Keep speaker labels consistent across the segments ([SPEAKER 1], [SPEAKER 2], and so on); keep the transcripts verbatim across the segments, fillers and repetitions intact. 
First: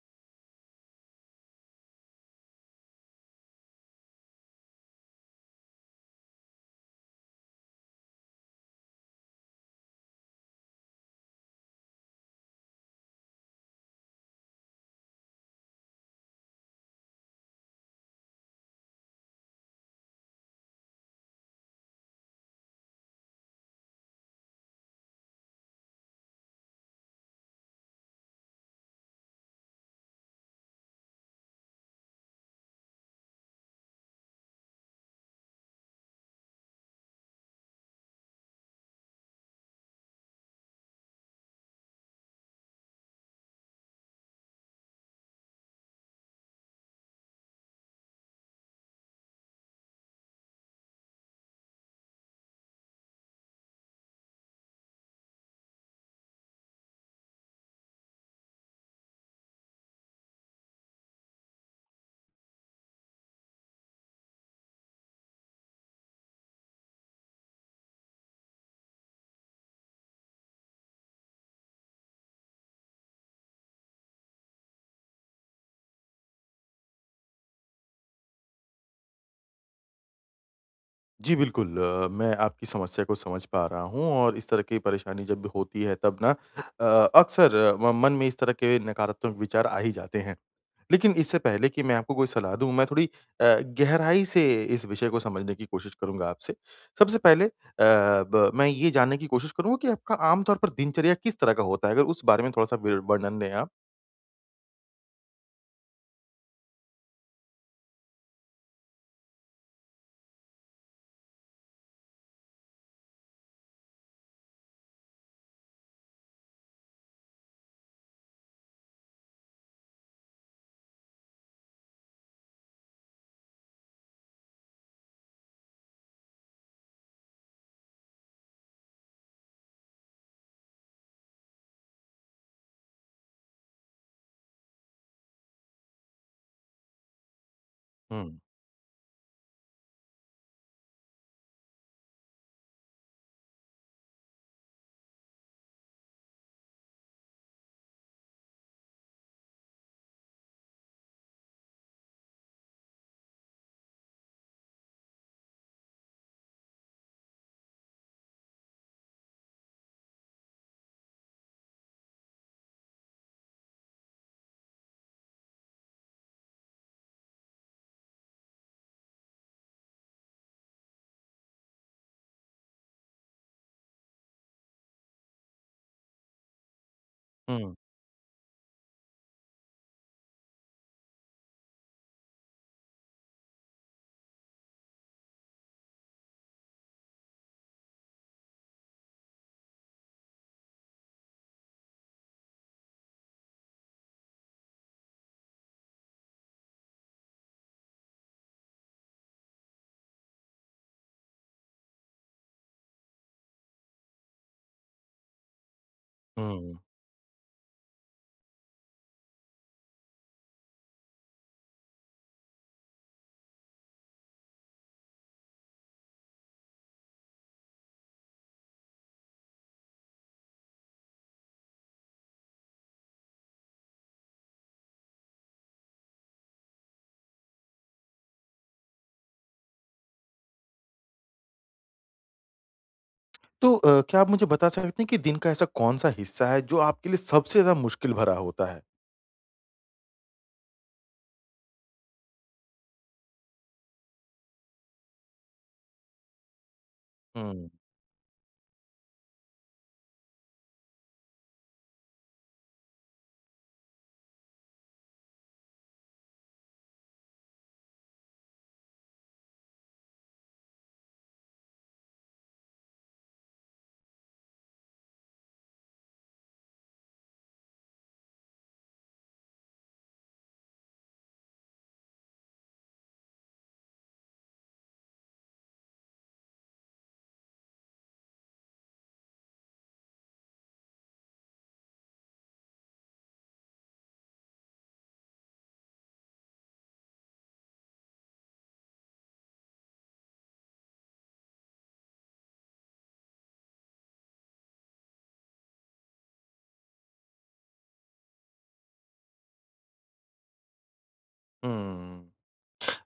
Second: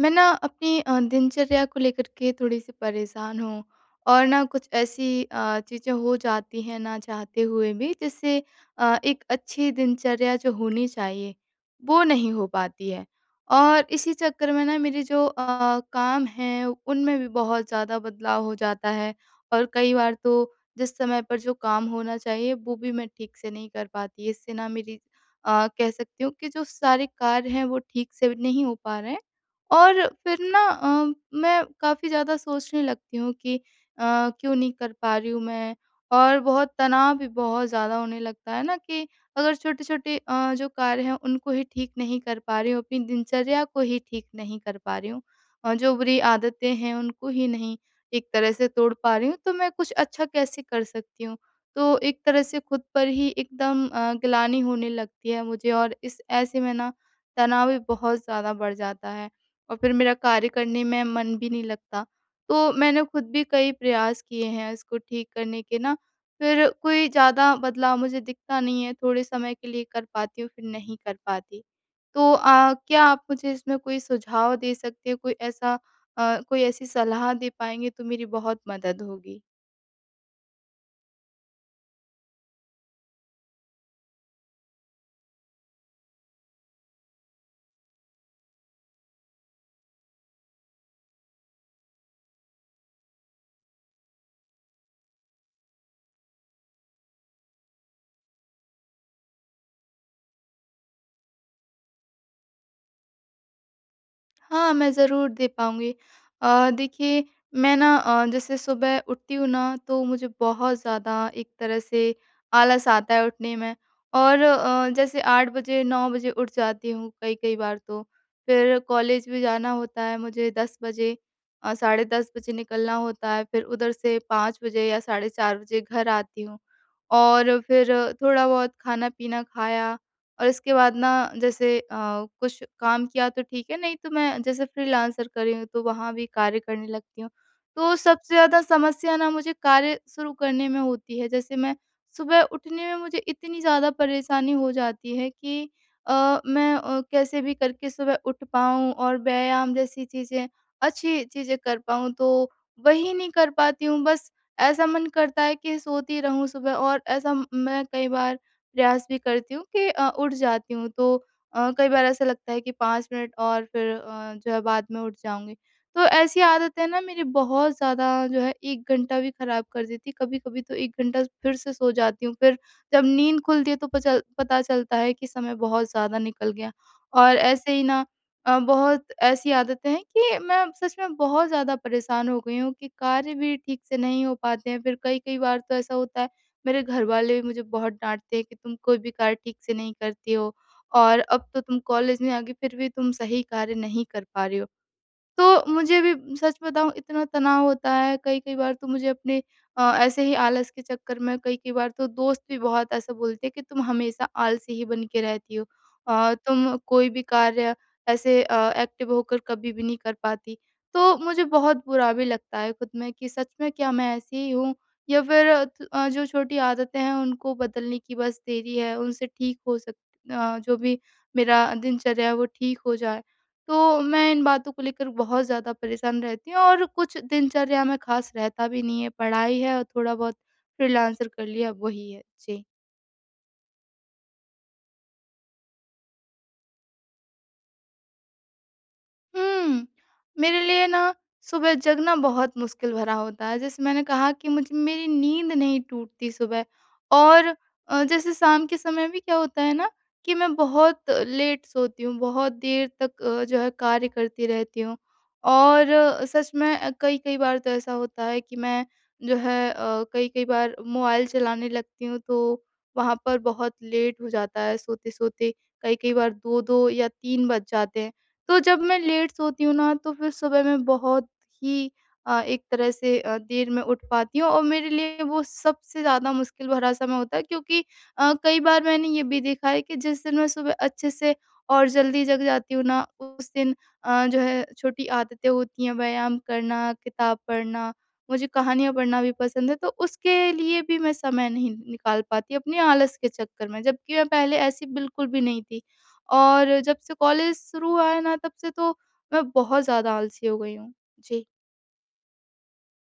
[SPEAKER 1] मैं ना अपनी अ, दिनचर्या को लेकर के थोड़ी-सी परेशान हूँ और ना कुछ ऐसी अ, चीज़ें हो जाती हैं ना चाहते हुए भी जिससे अ, एक अच्छी दिनचर्या जो होनी चाहिए, वो नहीं हो पाती है। और इसी चक्कर में ना मेरे जो अ, काम हैं उनमें भी बहुत ज़्यादा बदलाव हो जाता है और कई बार तो जिस समय पर जो काम होना चाहिए वो भी मैं ठीक से नहीं कर पाती। इससे ना मेरी अ, कह सकती हूँ कि जो सारे कार्य हैं वो ठीक से नहीं हो पा रहे हैं। और फिर ना अ, मैं काफ़ी ज़्यादा सोचने लगती हूँ कि अ, क्यों नहीं कर पा रही हूँ मैं और बहुत तनाव भी बहुत ज़्यादा होने लगता है ना कि अगर छोटे-छोटे अ, जो कार्य हैं उनको ही ठीक नहीं कर पा रही हूँ, अपनी दिनचर्या को ही ठीक नहीं कर पा रही हूँ और जो बुरी आदतें हैं उनको ही नहीं एक तरह से तोड़ पा रही हूँ, तो मैं कुछ अच्छा कैसे कर सकती हूँ? तो एक तरह से खुद पर ही एकदम अ, ग्लानि होने लगती है मुझे और इस ऐसे में ना तनाव भी बहुत ज़्यादा बढ़ जाता है। और फिर मेरा कार्य करने में मन भी नहीं लगता। तो मैंने खुद भी कई प्रयास किए हैं इसको ठीक करने के ना, फिर कोई ज़्यादा बदलाव मुझे दिखता नहीं है, थोड़े समय के लिए कर पाती हूँ, फिर नहीं कर पाती। तो अ, क्या आप मुझे इसमें कोई सुझाव दे सकते हैं? कोई ऐसा अ, कोई ऐसी सलाह दे पाएँगे तो मेरी बहुत मदद होगी।
[SPEAKER 2] जी, बिल्कुल अ, मैं आपकी समस्या को समझ पा रहा हूँ और इस तरह की परेशानी जब भी होती है तब ना अ, अक्सर अ, म मन में इस तरह के नकारात्मक विचार आ ही जाते हैं। लेकिन इससे पहले कि मैं आपको कोई सलाह दूँ, मैं थोड़ी अ, गहराई से इस विषय को समझने की कोशिश करूँगा आपसे। सबसे पहले अ, ब मैं ये जानने की कोशिश करूँगा कि आपका आम तौर पर दिनचर्या किस तरह का होता है? अगर उस बारे में थोड़ा-सा विर वर्णन दें आप।
[SPEAKER 1] हाँ, मैं ज़रूर दे पाऊँगी। अ, देखिए मैं ना अ, जैसे सुबह उठती हूँ ना तो मुझे बहुत ज़्यादा एक तरह से आलस आता है उठने में और अ, जैसे आठ बजे नौ बजे उठ जाती हूँ कई-कई बार तो। फिर कॉलेज भी जाना होता है मुझे दस बजे अ, साढ़े दस बजे निकलना होता है फिर उधर से पाँच बजे या साढ़े चार बजे घर आती हूँ। और फिर थोड़ा बहुत खाना-पीना खाया और इसके बाद ना जैसे अ, कुछ काम किया तो ठीक है, नहीं तो मैं जैसे फ्रीलांसर कर रही हूँ, तो वहाँ भी कार्य करने लगती हूँ। तो सबसे
[SPEAKER 2] हुँ,
[SPEAKER 1] ज़्यादा समस्या ना मुझे कार्य शुरू करने में होती है। जैसे मैं सुबह उठने में मुझे इतनी ज़्यादा परेशानी हो जाती है कि अ, मैं अ, कैसे भी करके सुबह उठ पाऊँ और व्यायाम जैसी चीज़ें, अच्छी चीज़ें कर पाऊँ, तो वही नहीं कर पाती हूँ। बस ऐसा मन करता है कि सोती रहूँ सुबह और ऐसा म- मैं कई बार प्रयास भी करती हूँ कि अ, उठ जाती हूँ तो अ, कई बार ऐसा लगता है कि पाँच मिनट और फिर अ, जो है बाद में उठ जाऊँगी। तो ऐसी आदतें ना मेरी बहुत ज़्यादा जो है एक घंटा भी ख़राब कर देती है, कभी-कभी तो एक घंटा फिर से सो जाती हूँ। फिर जब नींद खुलती है तो पचल पता चलता है कि समय बहुत ज़्यादा निकल गया। और ऐसे
[SPEAKER 2] हुँ,
[SPEAKER 1] ही ना अ, बहुत ऐसी आदतें हैं कि मैं सच में बहुत ज़्यादा परेशान हो गई हूँ कि कार्य भी ठीक से नहीं हो पाते हैं। फिर कई-कई बार तो ऐसा होता है मेरे घर वाले भी मुझे बहुत डाँटते हैं कि तुम कोई भी कार्य ठीक से नहीं करती हो और अब तो तुम कॉलेज में आ गई फिर भी तुम सही कार्य नहीं कर पा रही हो तो मुझे भी सच बताऊँ इतना तनाव होता है, कई-कई बार तो मुझे अपने अ, ऐसे ही आलस के चक्कर में कई-कई बार तो दोस्त भी बहुत ऐसा बोलते हैं कि तुम हमेशा आलसी ही बन के रहती हो। अ, तुम
[SPEAKER 2] हुँ।
[SPEAKER 1] कोई भी कार्य ऐसे अ, एक्टिव होकर कभी भी नहीं कर पाती। तो मुझे बहुत बुरा भी लगता है खुद में कि सच में क्या मैं ऐसी ही हूँ? या फिर अ, त- अ, जो छोटी आदतें हैं उनको बदलने की बस देरी है, उनसे ठीक हो सक अ, जो भी मेरा दिनचर्या है वो ठीक हो जाए। तो मैं इन बातों को लेकर बहुत ज़्यादा परेशान रहती हूँ और कुछ दिनचर्या में ख़ास रहता भी नहीं है, पढ़ाई है और थोड़ा बहुत फ्रीलांसर कर लिया, वही है। जी।
[SPEAKER 2] तो अ, क्या आप मुझे बता सकते हैं कि दिन का ऐसा कौन-सा हिस्सा है जो आपके लिए सबसे ज़्यादा मुश्किल भरा होता है?
[SPEAKER 1] हुँ। मेरे लिए ना सुबह जगना बहुत मुश्किल भरा होता है। जैसे मैंने कहा कि मुझ मेरी नींद नहीं टूटती सुबह और
[SPEAKER 2] हुँ,
[SPEAKER 1] अ, जैसे शाम के समय भी क्या होता है ना कि मैं बहुत लेट सोती हूँ, बहुत देर तक अ, जो है कार्य करती रहती हूँ। और अ, सच में अ, कई-कई बार तो ऐसा होता है कि मैं जो है अ, कई-कई बार मोबाइल चलाने लगती हूँ, तो वहाँ पर बहुत लेट हो जाता है सोते-सोते, कई-कई बार दो दो या तीन बज जाते हैं। तो जब मैं लेट सोती हूँ ना तो फिर सुबह मैं बहुत ही अ, एक तरह से अ, देर में उठ पाती हूँ और मेरे लिए वो सबसे ज़्यादा मुश्किल भरा समय होता है क्योंकि अ, कई बार मैंने ये भी देखा है कि जिस दिन मैं सुबह अच्छे से और जल्दी जग जाती हूँ ना उस दिन अ, जो है छोटी आदतें होती हैं व्यायाम करना, किताब पढ़ना, मुझे कहानियाँ पढ़ना भी पसंद है तो उसके लिए भी मैं समय नहीं निकाल पाती अपने आलस के चक्कर में, जबकि मैं पहले ऐसी बिल्कुल भी नहीं थी। और जब से कॉलेज शुरू हुआ है ना तब से तो मैं बहुत ज़्यादा आलसी हो गई हूँ। जी।
[SPEAKER 2] हुँ।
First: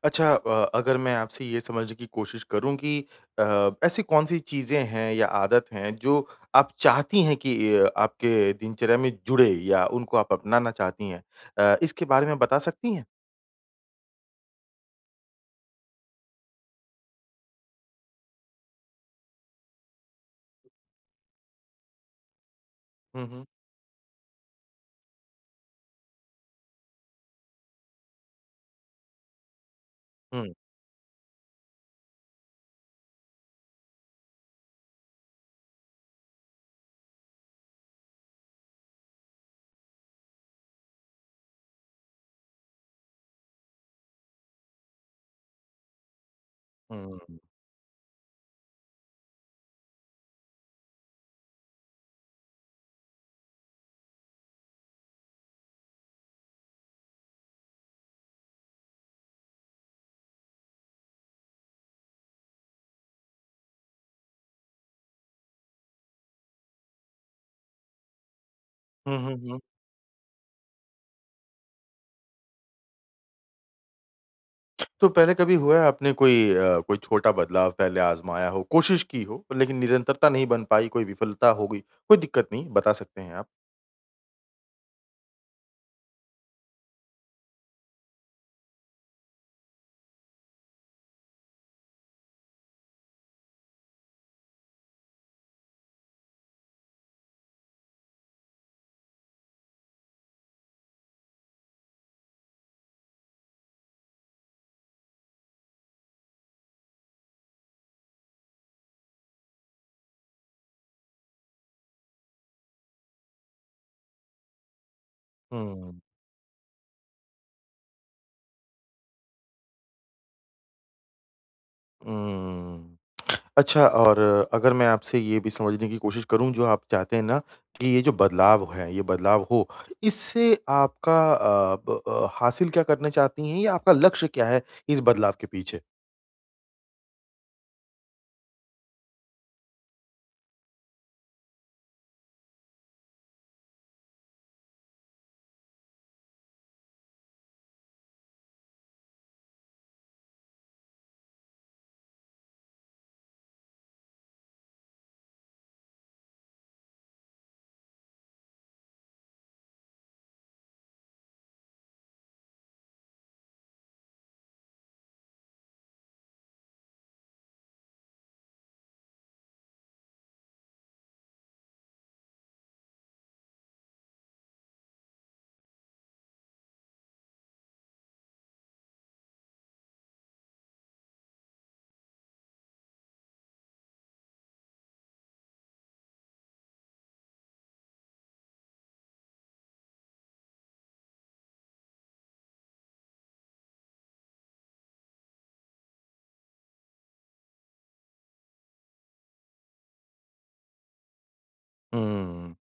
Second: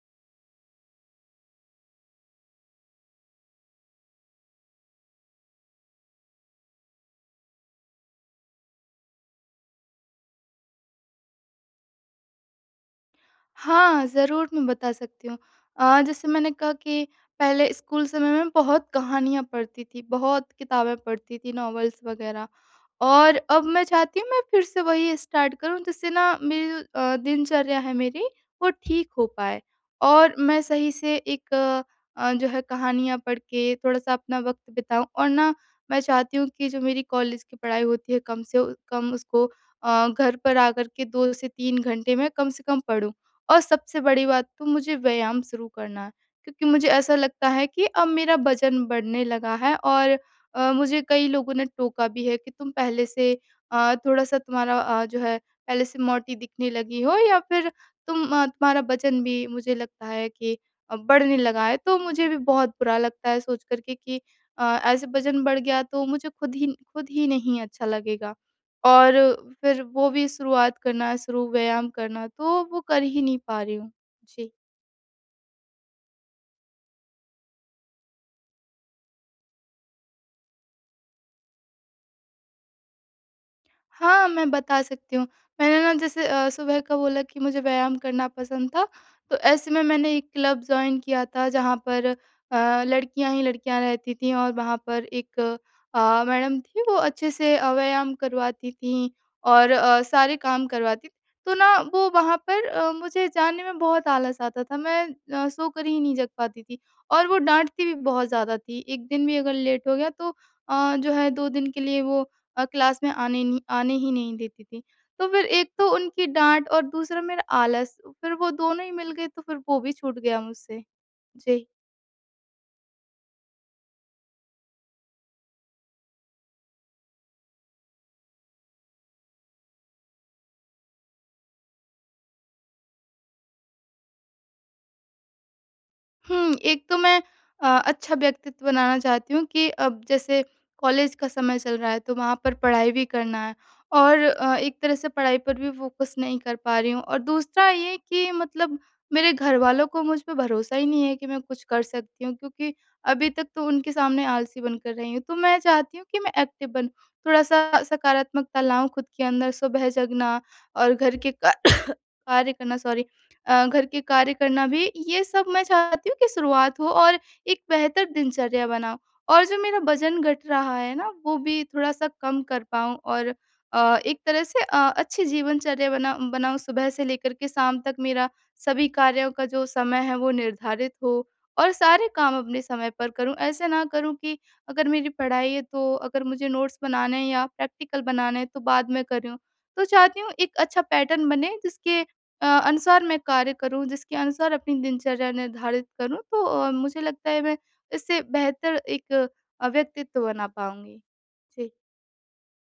[SPEAKER 2] अच्छा अ, अगर मैं आपसे ये समझने की कोशिश करूँ कि अ, ऐसी कौन-सी चीज़ें हैं या आदत हैं जो आप चाहती हैं कि अ, आपके दिनचर्या में जुड़े या उनको आप अपनाना चाहती हैं? अ, इसके बारे में बता सकती हैं?
[SPEAKER 1] हाँ, ज़रूर मैं बता सकती हूँ। अ, जैसे मैंने कहा कि पहले स्कूल समय में बहुत कहानियाँ पढ़ती थी, बहुत किताबें पढ़ती थी, नॉवेल्स वग़ैरह।
[SPEAKER 2] हुँ,
[SPEAKER 1] और
[SPEAKER 2] हुँ।
[SPEAKER 1] अब मैं चाहती हूँ मैं फिर से वही स्टार्ट करूँ जिससे ना मेरी जो अ, दिनचर्या है मेरी वो ठीक हो पाए और
[SPEAKER 2] हुँ,
[SPEAKER 1] मैं सही से एक अ, जो है कहानियाँ पढ़ के थोड़ा-सा अपना वक़्त बिताऊँ और ना मैं चाहती हूँ कि जो मेरी कॉलेज की पढ़ाई होती है कम से उ- कम उसको अ, घर पर आकर के दो से तीन घंटे में कम से कम पढूँ। और सबसे बड़ी बात तो मुझे व्यायाम शुरू करना है क्योंकि मुझे ऐसा
[SPEAKER 2] हुँ, हुँ।
[SPEAKER 1] लगता है कि अब मेरा वज़न बढ़ने लगा है और अ, मुझे कई लोगों ने टोका भी है कि तुम पहले से अ, थोड़ा-सा तुम्हारा अ, जो है पहले से मोटी दिखने लगी हो या फिर तुम अ, तुम्हारा वज़न भी मुझे लगता है कि अ, बढ़ने लगा है। तो मुझे भी बहुत बुरा लगता है सोच कर के कि अ, ऐसे वज़न बढ़ गया तो मुझे खुद ही खुद ही नहीं अच्छा लगेगा। और
[SPEAKER 2] हुँ, हुँ, हुँ।
[SPEAKER 1] फिर वो भी शुरुआत करना शुरू व्यायाम करना तो वो कर ही नहीं पा रही हूँ। जी।
[SPEAKER 2] तो पहले कभी हुआ है आपने कोई अ, कोई छोटा बदलाव पहले आज़माया हो, कोशिश की हो लेकिन निरंतरता नहीं बन पाई, कोई विफलता हो गई? कोई दिक्कत नहीं, बता सकते हैं आप।
[SPEAKER 1] हाँ, मैं बता सकती हूँ। मैंने ना जैसे अ, सुबह का बोला कि मुझे व्यायाम करना पसंद था, तो ऐसे में मैंने एक क्लब जॉइन किया था जहाँ पर अ, लड़कियाँ ही लड़कियाँ रहती थीं और वहाँ पर एक अ, मैडम थीं वो अच्छे से अ, व्यायाम करवाती थीं और अ, सारे काम करवाती थीं। तो ना वो वहाँ पर अ, मुझे जाने में बहुत आलस आता था, मैं अ, सोकर ही नहीं जग पाती थी और वो डाँटती भी बहुत ज़्यादा थी। एक दिन भी अगर लेट हो गया तो अ, जो है दो दिन के लिए वो अ, क्लास में आने नहीं आने ही नहीं देती थी। तो फिर एक तो
[SPEAKER 2] हुँ,
[SPEAKER 1] उनकी डाँट और दूसरा मेरा आलस, फिर वो दोनों ही मिल गए तो फिर वो भी छूट गया मुझसे। जी।
[SPEAKER 2] हुँ। अच्छा और अगर मैं आपसे ये भी समझने की कोशिश करूँ जो आप चाहते हैं ना कि ये जो बदलाव है, ये बदलाव हो, इससे आपका अ, ब अ, हासिल क्या करना चाहती हैं या आपका लक्ष्य क्या है इस बदलाव के पीछे?
[SPEAKER 1] हुँ, एक तो मैं अ, अच्छा व्यक्तित्व बनाना चाहती हूँ कि अब जैसे कॉलेज का समय चल रहा है, तो वहाँ पर पढ़ाई भी करना है और अ, एक तरह से पढ़ाई पर भी फ़ोकस नहीं कर पा रही हूँ और दूसरा ये कि मतलब मेरे घरवालों को मुझ पे भरोसा ही नहीं है कि मैं कुछ कर सकती हूँ क्योंकि अभी तक तो उनके सामने आलसी बनकर रही हूँ। तो मैं चाहती हूँ कि मैं एक्टिव बनूँ, थोड़ा-सा सकारात्मकता लाऊँ खुद के अंदर, सुबह जगना और घर के का कार्य करना सॉरी अ, घर के कार्य करना भी, ये सब मैं चाहती हूँ कि शुरुआत हो और एक बेहतर दिनचर्या बनाऊँ। और जो मेरा वज़न घट रहा है ना, वो भी थोड़ा-सा कम कर पाऊँ और अ, एक तरह से अ, अच्छी जीवनचर्या बना बनाऊँ, सुबह से लेकर के शाम तक मेरा सभी कार्यों का जो समय है, वो निर्धारित हो और सारे काम अपने समय पर करूँ। ऐसे ना करूँ कि अगर मेरी पढ़ाई है, तो अगर मुझे नोट्स बनाने हैं या प्रैक्टिकल बनाने हैं, तो बाद में करूँ। तो चाहती हूँ, एक अच्छा पैटर्न बने, जिसके अ, अनुसार मैं कार्य करूँ, जिसके अनुसार अपनी दिनचर्या निर्धारित करूँ, तो अ, मुझे लगता है मैं इससे बेहतर एक अ, व्यक्तित्व बना पाऊँगी। जी,
[SPEAKER 2] हुँ।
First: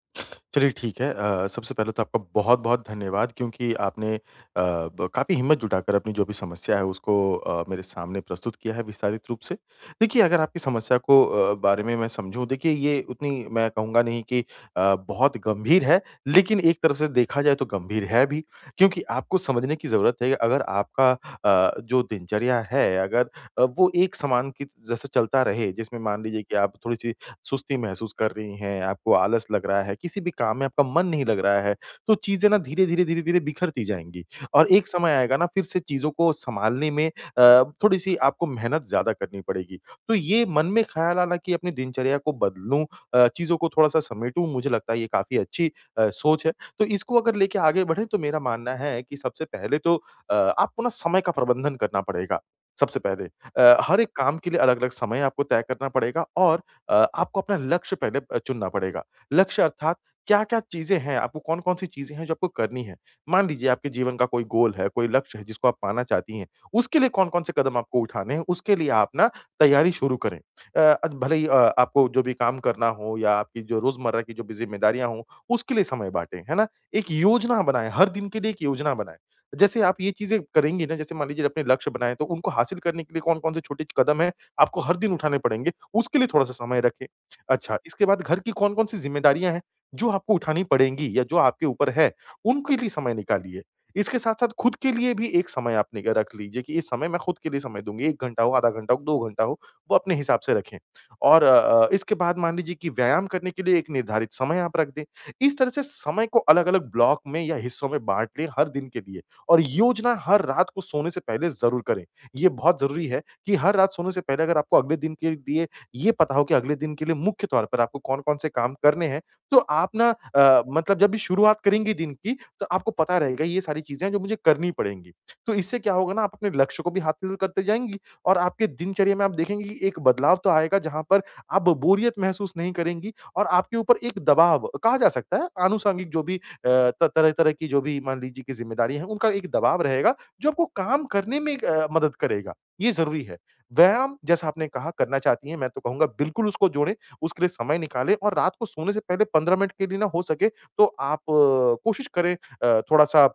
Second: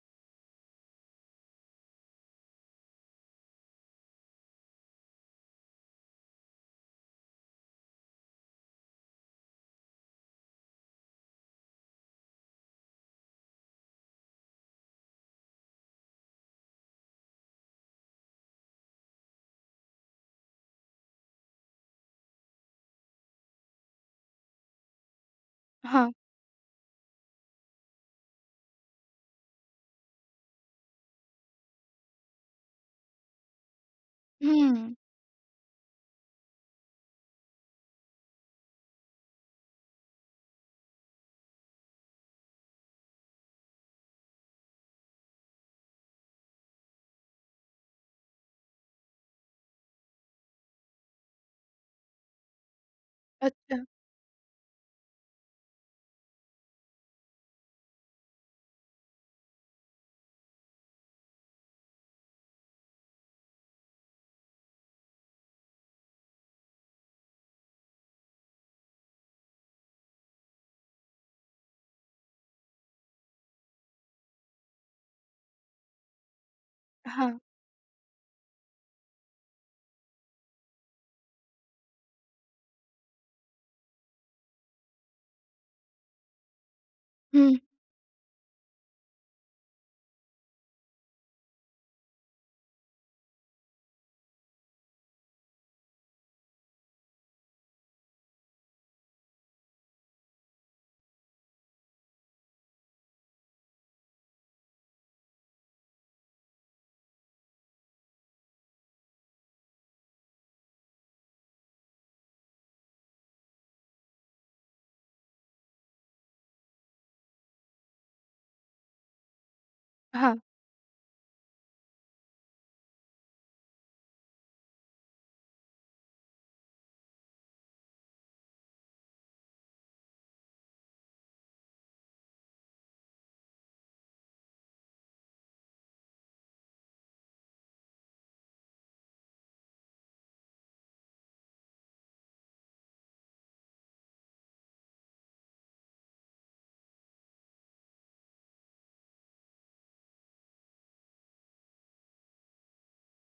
[SPEAKER 2] चलिए ठीक है अ, सबसे पहले तो आपका बहुत-बहुत धन्यवाद क्योंकि आपने अ, ब काफ़ी हिम्मत जुटाकर अपनी जो भी समस्या है उसको अ, मेरे सामने प्रस्तुत किया है विस्तारित रूप से। देखिए अगर आपकी समस्या को अ, बारे में मैं समझूँ देखिए ये उतनी मैं कहूँगा नहीं कि अ, बहुत गंभीर है लेकिन एक तरफ से देखा जाए तो गंभीर है भी क्योंकि आपको समझने की ज़रूरत है कि अगर आपका अ, जो दिनचर्या है अगर अ, वो एक समान की जैसे चलता रहे जिसमें
[SPEAKER 1] हाँ।
[SPEAKER 2] मान लीजिए कि आप थोड़ी-सी सुस्ती महसूस कर रही हैं, आपको आलस लग रहा है, किसी भी काम में आपका मन नहीं लग रहा है, तो चीज़ें ना धीरे-धीरे, धीरे-धीरे बिखरती जाएँगी और एक
[SPEAKER 1] हुँ,
[SPEAKER 2] समय आएगा ना फिर से चीज़ों को सँभालने में अ, थोड़ी-सी आपको मेहनत ज़्यादा करनी पड़ेगी। तो ये मन में ख़्याल आना कि अपनी दिनचर्या को बदलूँ अ, चीज़ों को थोड़ा-सा समेटूँ, मुझे लगता है ये काफ़ी अच्छी अ, सोच है। तो इसको अगर लेके आगे बढ़ें तो मेरा मानना है कि सबसे पहले तो अ, आपको ना समय का प्रबंधन करना पड़ेगा, सबसे पहले। अ,
[SPEAKER 1] अच्छा,
[SPEAKER 2] हर एक काम के लिए अलग-अलग समय आपको तय करना पड़ेगा और अ, आपको अपना लक्ष्य पहले अ, चुनना पड़ेगा। लक्ष्य अर्थात क्या-क्या चीज़ें हैं, आपको कौन-कौन सी चीज़ें हैं जो आपको करनी है। मान लीजिए आपके जीवन का कोई गोल है, कोई लक्ष्य है जिसको आप पाना चाहती हैं, उसके लिए कौन-कौन से कदम आपको उठाने हैं, उसके लिए आप ना तैयारी शुरू करें। अ, अद भले ही अ, आपको जो भी काम करना हो या आपकी जो रोज़मर्रा की जो भी ज़िम्मेदारियाँ हों, उसके लिए समय बाँटें, है ना? एक
[SPEAKER 1] हाँ,
[SPEAKER 2] योजना बनाएँ, हर दिन के लिए एक योजना बनाएँ। जैसे आप ये चीज़ें करेंगी ना, जैसे मान लीजिए अपने लक्ष्य बनाएँ, तो उनको हासिल करने के लिए कौन-कौन से छोटे कदम हैं, आपको हर दिन उठाने पड़ेंगे। उसके लिए थोड़ा-सा समय रखें।
[SPEAKER 1] हुँ,
[SPEAKER 2] अच्छा, इसके बाद घर की कौन-कौन सी ज़िम्मेदारियाँ हैं, जो आपको उठानी पड़ेंगी या जो आपके ऊपर है, उनके लिए समय निकालिए। इसके साथ-साथ खुद के लिए भी एक समय आप निग रख लीजिए कि इस समय मैं खुद के लिए समय दूँगी, एक घंटा हो, आधा घंटा हो, दो घंटा हो, वो अपने हिसाब से रखें। और अ अ, इसके बाद मान लीजिए कि व्यायाम करने के लिए एक निर्धारित समय आप रख दें। इस तरह से समय को अलग-अलग ब्लॉक में या हिस्सों में बाँट लें हर दिन के लिए और योजना हर रात को सोने से पहले ज़रूर करें। ये बहुत ज़रूरी है कि हर रात सोने से पहले अगर आपको अगले दिन के लिए ये पता हो कि अगले दिन के लिए मुख्य तौर पर आपको कौन-कौन से काम करने हैं। तो आप ना
[SPEAKER 1] हाँ,
[SPEAKER 2] अ, मतलब जब भी शुरुआत करेंगी दिन की, तो आपको पता रहेगा ये सारी चीज़ें हैं जो मुझे करनी पड़ेंगी। तो इससे क्या होगा ना आप अपने लक्ष्य को भी हासिल करते जाएँगी और आपके दिनचर्या में आप देखेंगी कि एक बदलाव तो आएगा जहाँ पर आप बोरियत महसूस नहीं करेंगी और आपके ऊपर एक दबाव कहा जा सकता है आनुषंगिक जो भी अ, त तरह-तरह की जो भी मान लीजिए कि ज़िम्मेदारी है, उनका एक दबाव रहेगा जो आपको काम करने में एक अ, मदद करेगा। ये ज़रूरी है। व्यायाम जैसा आपने कहा करना चाहती हैं, मैं तो कहूँगा बिल्कुल उसको जोड़ें, उसके लिए समय निकालें और रात को सोने से पहले पंद्रह मिनट के लिए ना हो सके तो आप अ, कोशिश करें अ, थोड़ा-सा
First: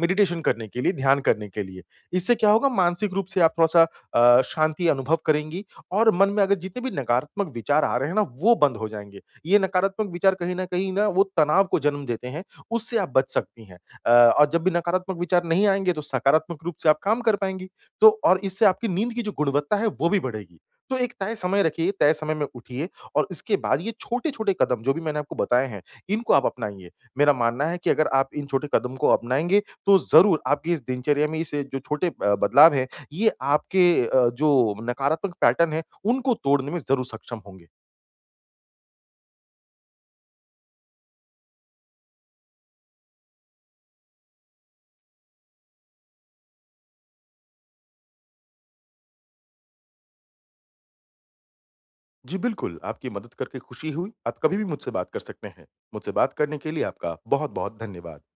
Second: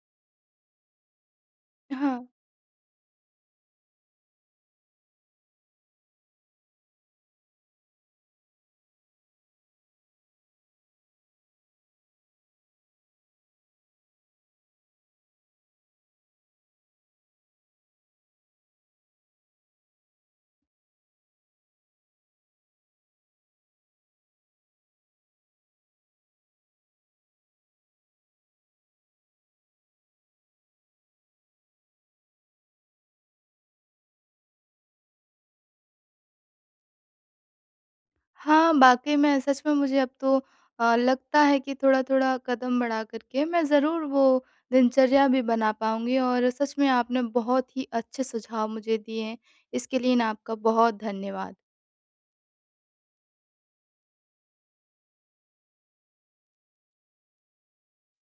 [SPEAKER 2] मेडिटेशन करने के लिए, ध्यान करने के लिए।
[SPEAKER 1] हाँ।
[SPEAKER 2] इससे क्या होगा मानसिक रूप से आप थोड़ा-सा अ, शांति अनुभव करेंगी और मन में अगर जितने भी नकारात्मक विचार आ रहे हैं ना, वो बंद हो जाएँगे। ये नकारात्मक विचार कहीं न कहीं ना वो तनाव को जन्म देते हैं, उससे आप बच सकती हैं। अ, और जब भी नकारात्मक विचार नहीं आएँगे तो सकारात्मक रूप से आप काम कर पाएँगी। तो और इससे आपकी नींद की जो गुणवत्ता है वो भी बढ़ेगी। तो एक तय समय रखिए, तय समय में उठिए और इसके बाद ये छोटे-छोटे कदम जो भी मैंने आपको बताए हैं, इनको आप अपनाइए। मेरा मानना है कि अगर आप इन छोटे कदम को अपनाएँगे तो ज़रूर आपकी इस दिनचर्या में इस जो छोटे अ, बदलाव हैं, ये आपके अ, जो नकारात्मक पैटर्न है, उनको तोड़ने में ज़रूर सक्षम होंगे।
[SPEAKER 1] हाँ, वाक़ई में सच में मुझे अब तो अ, लगता है कि थोड़ा-थोड़ा कदम बढ़ा कर के मैं ज़रूर वो दिनचर्या भी बना पाऊँगी और सच में आपने बहुत ही अच्छे सुझाव मुझे दिए हैं, इसके लिए ना आपका बहुत धन्यवाद।
[SPEAKER 2] जी बिल्कुल, आपकी मदद करके खुशी हुई। आप कभी भी मुझसे बात कर सकते हैं। मुझसे बात करने के लिए आपका बहुत-बहुत धन्यवाद।